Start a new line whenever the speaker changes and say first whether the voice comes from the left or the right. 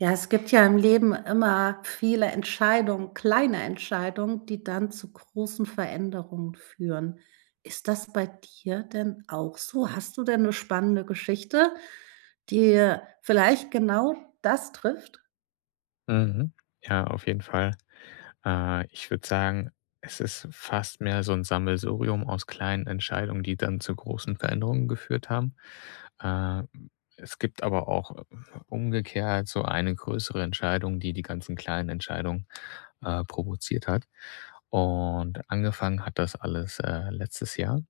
right: Ja, es gibt ja im Leben immer viele Entscheidungen, kleine Entscheidungen, die dann zu großen Veränderungen führen. Ist das bei dir denn auch so? Hast du denn 'ne spannende Geschichte, die vielleicht genau das trifft?
left: Mhm. Ja, auf jeden Fall, äh, ich würde sagen, es ist fast mehr so 'n Sammelsurium aus kleinen Entscheidungen, die dann zu großen Veränderungen geführt haben. Äh, es gibt aber auch umgekehrt so eine größere Entscheidung, die, die ganzen kleinen Entscheidungen, äh, provoziert hat. Und, angefangen hat das alles, äh, letztes Jahr.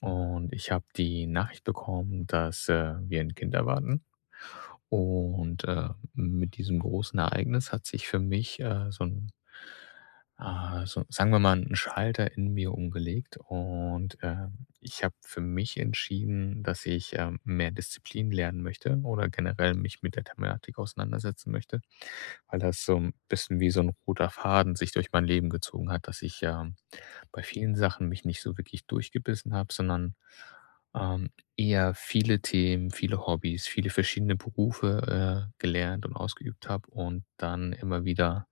left: Und ich habe die Nachricht bekommen, dass, äh, wir 'n Kind erwarten. Und, äh, mit diesem großen Ereignis hat sich für mich, äh, so 'n äh, so sagen wir mal, 'n Schalter in mir umgelegt. Und, ähm, ich habe für mich entschieden, dass ich, ähm, mehr Disziplin lernen möchte oder generell mich mit der Thematik auseinandersetzen möchte, weil das so 'n bisschen wie so 'n roter Faden sich durch mein Leben gezogen hat. Dass ich, ähm, bei vielen Sachen mich nicht so wirklich durchgebissen habe, sondern, ähm, eher viele Themen, viele Hobbys, viele verschiedene Berufe, äh, gelernt und ausgeübt habe und dann immer wieder,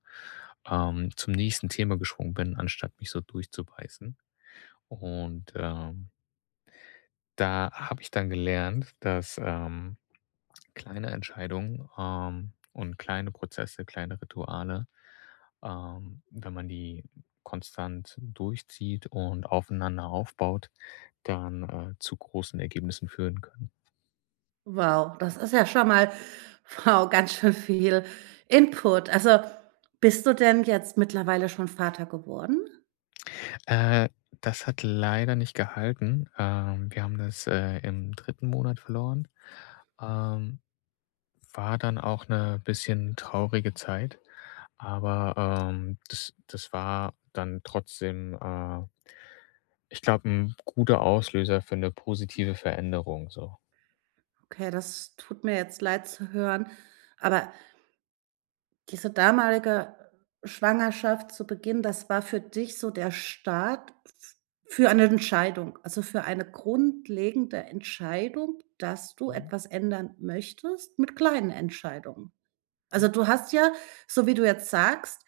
left: ähm, zum nächsten Thema geschwungen bin, anstatt mich so durchzubeißen. Und, ähm da habe ich dann gelernt, dass, ähm, kleine Entscheidungen, ähm, und kleine Prozesse, kleine Rituale, ähm, wenn man die konstant durchzieht und aufeinander aufbaut, dann, äh, zu großen Ergebnissen führen können.
right: Wow, das ist ja schon mal wow, ganz schön viel Input. Also, bist du denn jetzt mittlerweile schon Vater geworden?
left: Äh, das hat leider nicht gehalten, ähm. Wir haben das, äh, im 3. Monat verloren, ähm. War dann auch 'ne bisschen traurige Zeit, aber, ähm, das das war dann trotzdem, äh ich glaube, 'n guter Auslöser für 'ne positive Veränderung, so.
right: Okay, das tut mir jetzt leid zu hören. Aber diese damalige Schwangerschaft zu Beginn, das war für dich so der Start f für eine Entscheidung, also für eine grundlegende Entscheidung, dass du
left: Mhm.
right: etwas ändern möchtest mit kleinen Entscheidungen. Also,
left: Ja.
right: du hast ja, so wie du jetzt sagst,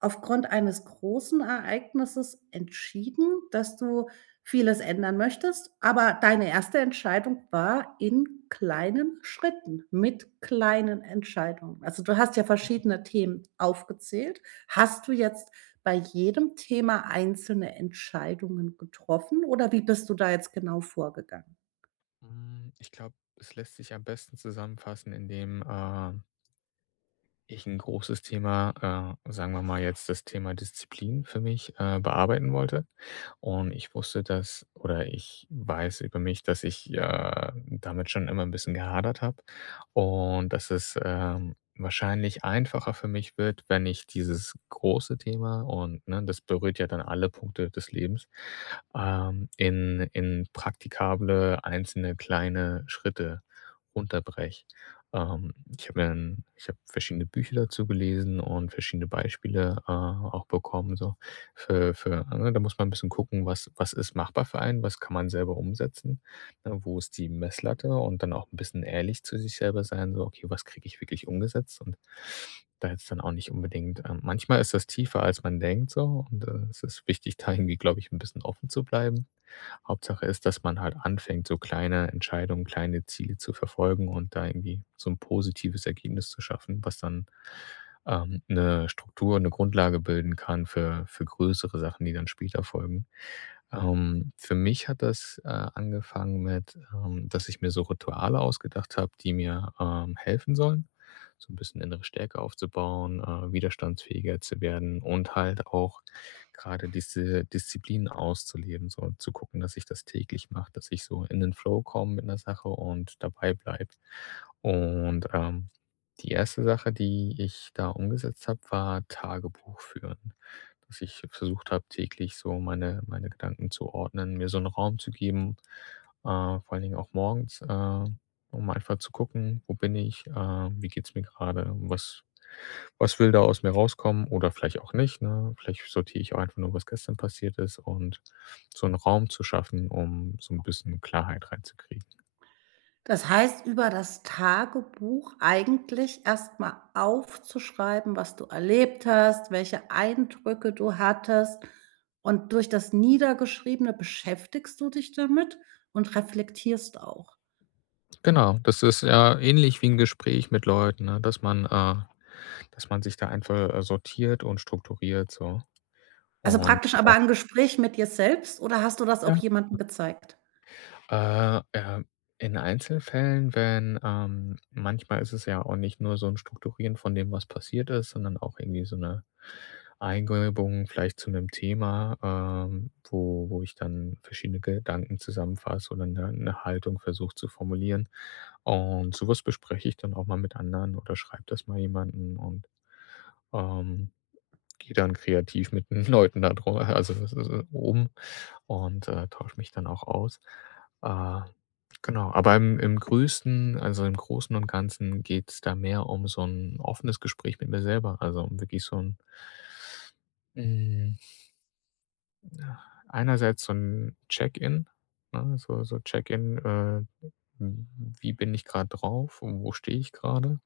right: aufgrund eines großen Ereignisses entschieden, dass du vieles ändern möchtest, aber deine 1. Entscheidung war in kleinen Schritten mit kleinen Entscheidungen. Also, du hast ja
left: [unintelligible]
right: verschiedene Themen aufgezählt. Hast du jetzt bei jedem Thema einzelne Entscheidungen getroffen oder wie bist du da jetzt genau vorgegangen?
left: Hm, ich glaube, es lässt sich am besten zusammenfassen, indem, äh ich 'n großes Thema, äh, sagen wir mal jetzt das Thema Disziplin für mich, äh, bearbeiten wollte. Und ich wusste, dass oder ich weiß über mich, dass ich ja damit schon immer 'n bisschen gehadert habe und dass es, ähm, wahrscheinlich einfacher für mich wird, wenn ich dieses große Thema und ne, das berührt ja dann alle Punkte des Lebens, ähm, in in praktikable einzelne kleine Schritte unterbreche. Ähm, ich habe mir 'n ich habe verschiedene Bücher dazu gelesen und verschiedene Beispiele, äh, auch bekommen so für für ne, da muss man 'n bisschen gucken, was was ist machbar für einen? Was kann man selber umsetzen? Ne, wo ist die Messlatte? Und dann auch 'n bisschen ehrlich zu sich selber sein, so: „Okay, was kriege ich wirklich umgesetzt?“ Und da hätte es dann auch nicht unbedingt ähm, manchmal ist das tiefer, als man denkt so. Und, äh, es ist wichtig, da irgendwie, glaube ich, 'n bisschen offen zu bleiben. Hauptsache ist, dass man halt anfängt, so kleine Entscheidungen, kleine Ziele zu verfolgen und da irgendwie so 'n positives Ergebnis zu schaffen, was dann, ähm, 'ne Struktur, 'ne Grundlage bilden kann für für größere Sachen, die dann später folgen. Ähm, für mich hat das, äh, angefangen mit, ähm, dass ich mir so Rituale ausgedacht habe, die mir, ähm, helfen sollen. So 'n bisschen innere Stärke aufzubauen, äh, widerstandsfähiger zu werden und halt auch grade diese Disziplin auszuleben, so um zu gucken, dass ich das täglich mache, dass ich so in den Flow komme mit 'ner Sache und dabei bleibe. Und, ähm, die 1. Sache, die ich da umgesetzt habe, war Tagebuch führen. Dass ich versucht habe, täglich so meine meine Gedanken zu ordnen, mir so 'n Raum zu geben, äh, vor allen Dingen auch morgens, ähm, um einfach zu gucken: „Wo bin ich?“, äh: „Wie geht's mir grade? Was was will da aus mir rauskommen? Oder vielleicht auch nicht, ne?“ Vielleicht sortiere ich auch einfach nur, was gestern passiert ist und so 'n Raum zu schaffen, um so 'n bisschen Klarheit reinzukriegen.
right: Das heißt, über das Tagebuch eigentlich erst mal aufzuschreiben, was du erlebt hast, welche Eindrücke du hattest. Und durch das Niedergeschriebene beschäftigst du dich damit und reflektierst auch.
left: Genau, das ist ja ähnlich wie 'n Gespräch mit Leuten, ne, dass man, äh, dass man sich da einfach, äh, sortiert und strukturiert so.
right: Also
left: Und
right: praktisch aber
left: genau.
right: ein Gespräch mit dir selbst oder hast du das
left: Ja,
right: auch
left: genau.
right: jemanden gezeigt?
left: Äh, ähm, in Einzelfällen, wenn, ähm manchmal ist es ja auch nicht nur so 'n Strukturieren von dem, was passiert ist, sondern auch irgendwie so 'ne Eingebung vielleicht zu 'nem Thema, ähm, wo wo ich dann verschiedene Gedanken zusammenfasse oder 'ne ne Haltung versuche zu formulieren. Und so was bespreche ich dann auch mal mit anderen oder schreibe das mal jemanden und, ähm, gehe dann kreativ mit 'n Leuten da drüber also, das ist äh, um und, äh, tausche mich dann auch aus. Äh, genau. Aber im im Größten, also im Großen und Ganzen geht's da mehr um so 'n offenes Gespräch mit mir selber, also wirklich so 'n Hm. Na, einerseits so 'n Check-in, ne, so so Check-in, äh, w wie bin ich grade drauf und wo stehe ich grade?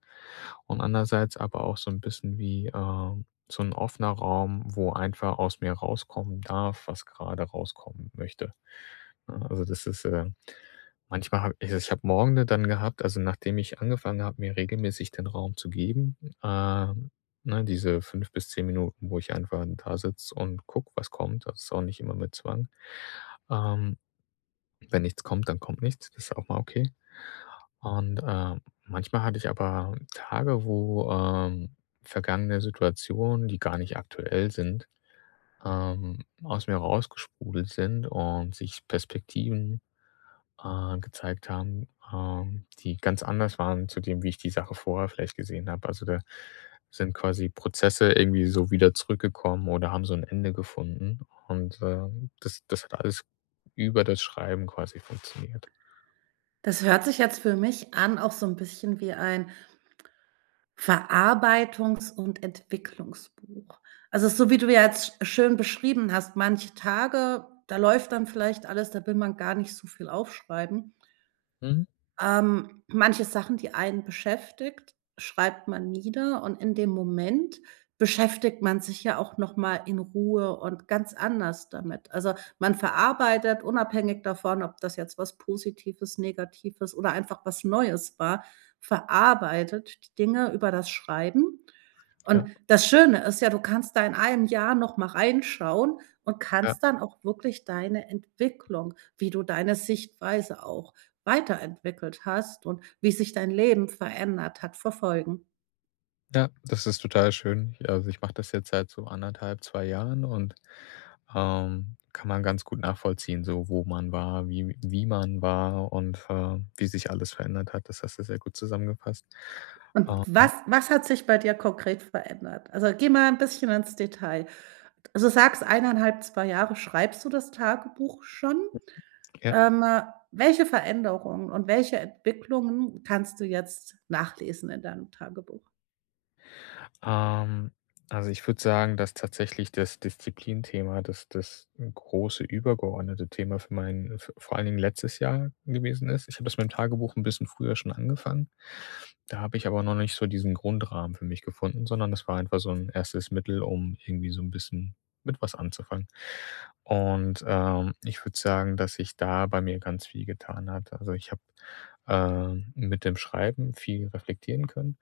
left: Und andererseits aber auch so 'n bisschen wie, äh, so 'n offener Raum, wo einfach aus mir rauskommen darf, was grade rauskommen möchte, ne? Also, das ist, äh manchmal habe ich ich ich habe Morgende dann gehabt, also nachdem ich angefangen habe, mir regelmäßig den Raum zu geben, ähm, ne, diese 5 bis 10 Minuten, wo ich einfach 'n dasitze und gucke, was kommt. Das ist auch nicht immer mit Zwang. Ähm, wenn nichts kommt, dann kommt nichts, das ist auch mal okay und, äh, manchmal hatte ich aber Tage wo, ähm, vergangene Situationen, die gar nicht aktuell sind, ähm, aus mir raus gesprudelt sind und sich Perspektiven, äh, gezeigt haben, ähm, die ganz anders waren zu dem, wie ich die Sache vorher vielleicht gesehen habe. Also, da sind quasi Prozesse irgendwie so wieder zurückgekommen oder haben so 'n Ende gefunden. Und, ähm, das das hat alles über das Schreiben quasi funktioniert.
right: Das hört sich jetzt für mich an auch so 'n bisschen wie ein Verarbeitungs und Entwicklungsbuch. Also so, wie du ja jetzt schön beschrieben hast, manche Tage, da läuft dann vielleicht alles, da will man gar nicht so viel aufschreiben.
left: Mhm.
right: Ähm, manche Sachen, die einen beschäftigt, schreibt man nieder und in dem Moment beschäftigt man sich ja auch noch mal in Ruhe und ganz anders damit. Also, man verarbeitet unabhängig davon, ob das jetzt was Positives, Negatives oder einfach was Neues war, verarbeitet die Dinge über das Schreiben. Und
left: Ja.
right: das Schöne ist ja, du kannst da in 1 Jahr noch mal reinschauen und
left: Ja.
right: kannst dann auch wirklich deine Entwicklung, wie du deine Sichtweise auch weiterentwickelt hast und wie sich dein Leben verändert hat, verfolgen.
left: Ja, das ist total schön. Ja, also ich mache das jetzt seit so 1 1/2, 2 Jahren und, ähm, kann man ganz gut nachvollziehen, so wo man war, wie wie man war und, äh, wie sich alles verändert hat. Das hast du sehr gut zusammengefasst.
right: Und
left: Ähm.
right: was was hat sich bei dir konkret verändert? Also, geh mal 'n bisschen ins Detail. Also, du sagst, 1 1/2, 2 Jahre schreibst du das Tagebuch schon.
left: [unintelligible] Ja.
right: Ähm, welche Veränderungen und welche Entwicklungen kannst du jetzt nachlesen in deinem Tagebuch?
left: Ähm, also, ich würde sagen, dass tatsächlich das Disziplinthema, das das große übergeordnete Thema für meinen v vor allen Dingen letztes Jahr gewesen ist. Ich habe das mit dem Tagebuch 'n bisschen früher schon angefangen. Da habe ich aber noch nicht so diesen Grundrahmen für mich gefunden, sondern das war einfach so 'n erstes Mittel, um irgendwie so 'n bisschen mit was anzufangen. Und, ähm, ich würde sagen, dass sich da bei mir ganz viel getan hat. Also, ich habe, ähm, mit dem Schreiben viel reflektieren können.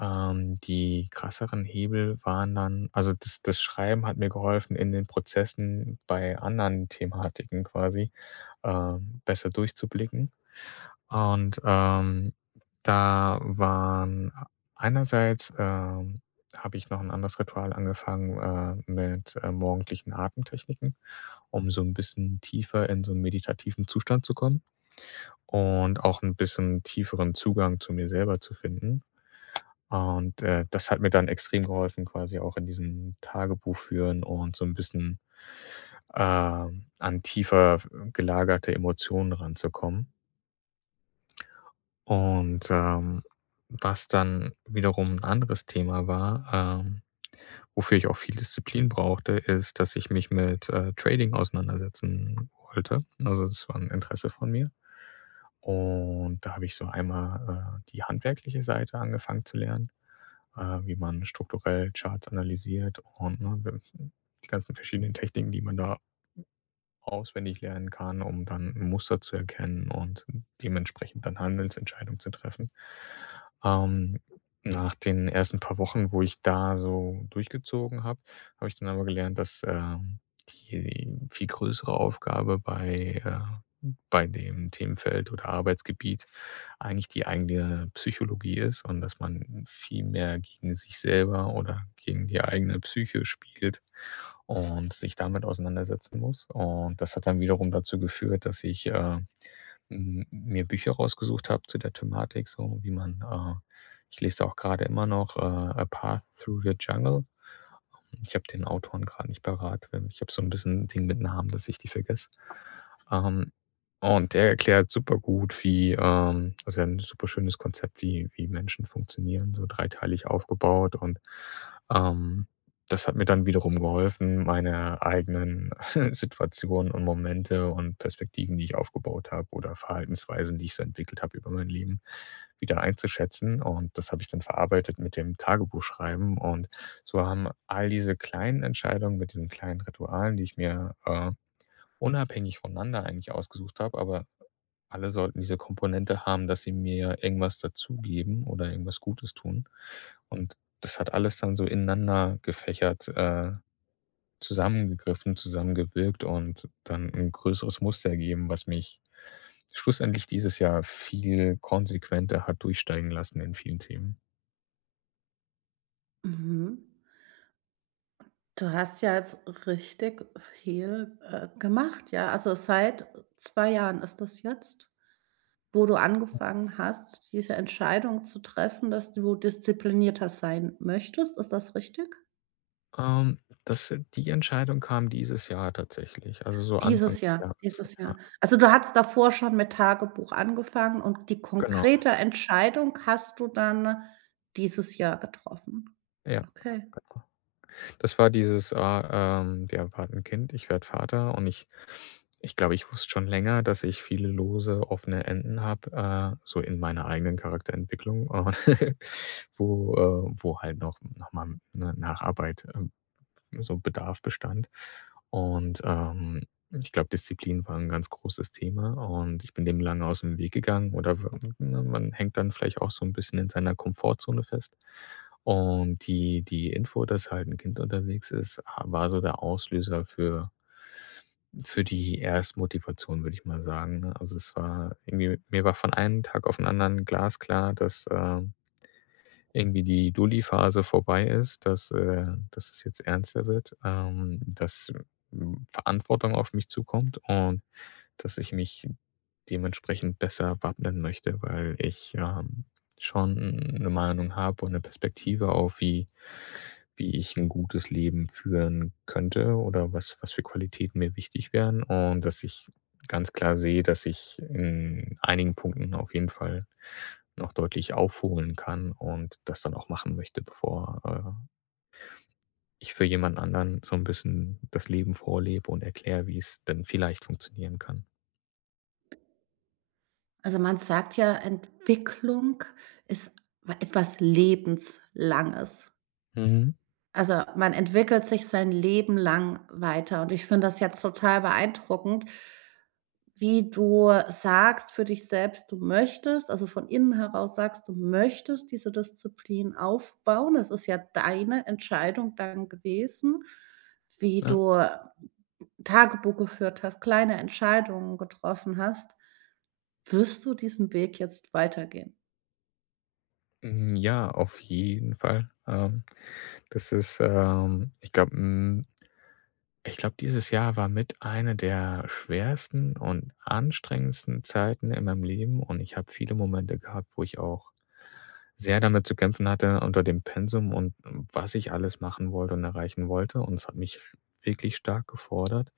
left: Ähm, die krasseren Hebel waren dann also das das Schreiben hat mir geholfen, in den Prozessen bei anderen Thematiken quasi, ähm, besser durchzublicken. Und, ähm, da waren einerseits, ähm, habe ich noch 'n anderes Ritual angefangen, äh, mit, äh, morgendlichen Atemtechniken, um so 'n bisschen tiefer in so 'nen meditativen Zustand zu kommen und auch 'n bisschen tieferen Zugang zu mir selber zu finden. Und, äh, das hat mir dann extrem geholfen quasi auch in diesem Tagebuch führen und so 'n bisschen, ähm, an tiefer gelagerte Emotionen ranzukommen. Und, ähm, was dann wiederum 'n anderes Thema war, ähm, wofür ich auch viel Disziplin brauchte, ist, dass ich mich mit, äh, Trading auseinandersetzen wollte. Also, das war 'n Interesse von mir. Und da habe ich so einmal, äh, die handwerkliche Seite angefangen zu lernen, äh, wie man strukturell Charts analysiert und ne, [unintelligible] die ganzen verschiedenen Techniken, die man da auswendig lernen kann, um dann Muster zu erkennen und dementsprechend dann Handelsentscheidungen zu treffen. Ähm, nach den ersten paar Wochen, wo ich da so durchgezogen habe, habe ich dann aber gelernt, dass, ähm, die viel größere Aufgabe bei, äh bei dem Themenfeld oder Arbeitsgebiet eigentlich die eigene Psychologie ist und dass man viel mehr gegen sich selber oder gegen die eigene Psyche spielt und sich damit auseinandersetzen muss. Und das hat dann wiederum dazu geführt, dass ich, äh, mm, mir Bücher rausgesucht habe zu der Thematik, so wie man, äh ich lese da auch grade immer noch, äh, „A Path through the Jungle“. Und ich habe den Autoren grad nicht parat. Ähm, ich habe so 'n bisschen den mit Namen, dass ich die vergesse. Ähm, und der erklärt super gut, wie, ähm also, ja 'n super schönes Konzept, wie wie Menschen funktionieren, so dreiteilig aufgebaut. Und, ähm, das hat mir dann wiederum geholfen, meine eigenen Situationen und Momente und Perspektiven, die ich aufgebaut habe oder Verhaltensweisen, die ich so entwickelt habe über mein Leben, wieder einzuschätzen. Und das habe ich dann verarbeitet mit dem Tagebuch schreiben. Und so haben all diese kleinen Entscheidungen mit diesen kleinen Ritualen, die ich mir, äh, unabhängig voneinander eigentlich ausgesucht habe, aber alle sollten diese Komponente haben, dass sie mir irgendwas dazugeben oder irgendwas Gutes tun. Und das hat alles dann so ineinander gefächert, äh, zusammengegriffen, zusammengewirkt und dann 'n größeres Muster ergeben, was mich schlussendlich dieses Jahr viel konsequenter hat durchsteigen lassen in vielen Themen.
right: Mhm. Du hast ja jetzt richtig viel, äh, gemacht, ja. Also seit 2 Jahren ist das jetzt, wo du angefangen hast, diese Entscheidung zu treffen, dass du disziplinierter sein möchtest. Ist das richtig?
left: Ähm, das sind die Entscheidung kam dieses Jahr tatsächlich, also so Anfang
right: Dieses
left: des
right: Jahr,
left: Jahres,
right: dieses
left: ja.
right: Jahr. Also, du hattest davor schon mit Tagebuch angefangen, und die
left: Genau.
right: konkrete Entscheidung hast du dann dieses Jahr getroffen?
left: Ja.
right: Okay.
left: Genau. Das war dieses, äh, ähm wir erwarten 'n Kind, ich werde Vater und ich ich glaube, ich wusste schon länger, dass ich viele lose, offene Enden habe, äh, so in meiner eigenen Charakterentwicklung, und, wo, äh wo halt noch noch mal 'ne Nacharbeit, ähm so Bedarf bestand. Und, ähm, ich glaube, Disziplin war 'n ganz großes Thema. Und ich bin dem lange ausm Weg gegangen oder we ne, man hängt dann vielleicht auch so 'n bisschen in seiner Komfortzone fest. Und die die Info, dass halt 'n Kind unterwegs ist, äh, war so der Auslöser für für die Erstmotivation, würde ich mal sagen, ne? Also, es war irgendwie mir war von einem Tag auf 'n anderen glasklar, dass, ähm irgendwie die Dulli-Phase vorbei ist, dass äh, dass es jetzt ernster wird, ähm, dass, hm, Verantwortung auf mich zukommt und, dass ich mich dementsprechend besser wappnen möchte, weil ich, ähm, schon 'ne Meinung habe und 'ne Perspektive auf, wie wie ich 'n gutes Leben führen könnte oder was was für Qualitäten mir wichtig wären. Und, dass ich ganz klar sehe, dass ich in einigen Punkten auf jeden Fall noch deutlich aufholen kann und das dann auch machen möchte, bevor, äh ich für jemand anderen so 'n bisschen das Leben vorlebe und erkläre, wie es denn vielleicht funktionieren kann.
right: Also, man sagt ja, Entwicklung ist wa etwas Lebenslanges.
left: Mhm.
right: Also, man entwickelt sich sein Leben lang weiter und ich finde das jetzt total beeindruckend, wie du sagst für dich selbst, du möchtest also, von innen heraus sagst, du möchtest diese Disziplin aufbauen. Es ist ja deine Entscheidung dann gewesen, wie
left: Ja.
right: du, äh, Tagebuch geführt hast, kleine Entscheidungen getroffen hast, wirst du diesen Weg jetzt weitergehen?
left: Mm, ja auf jeden Fall, ähm. Das ist, ähm, ich glaube, mm ich glaube, dieses Jahr war mit eine der schwersten und anstrengendsten Zeiten in meinem Leben. Und ich habe viele Momente gehabt, wo ich auch sehr damit zu kämpfen hatte unter dem Pensum und was ich alles machen wollte und erreichen wollte. Und es hat mich sch wirklich stark gefordert.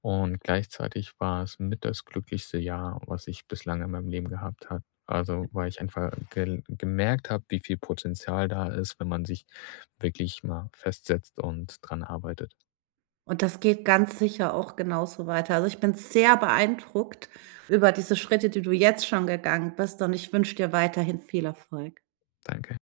left: Und gleichzeitig war es mit das glücklichste Jahr, was ich bislang in meinem Leben gehabt habe. Also, weil ich einfach gel gemerkt habe, wie viel Potenzial da ist, wenn man sich wirklich mal festsetzt und dran arbeitet.
right: Und das geht ganz sicher auch genauso weiter. Also ich bin sehr beeindruckt über diese Schritte, die du jetzt schon gegangen bist und ich wünsche dir weiterhin viel Erfolg.
left: Danke.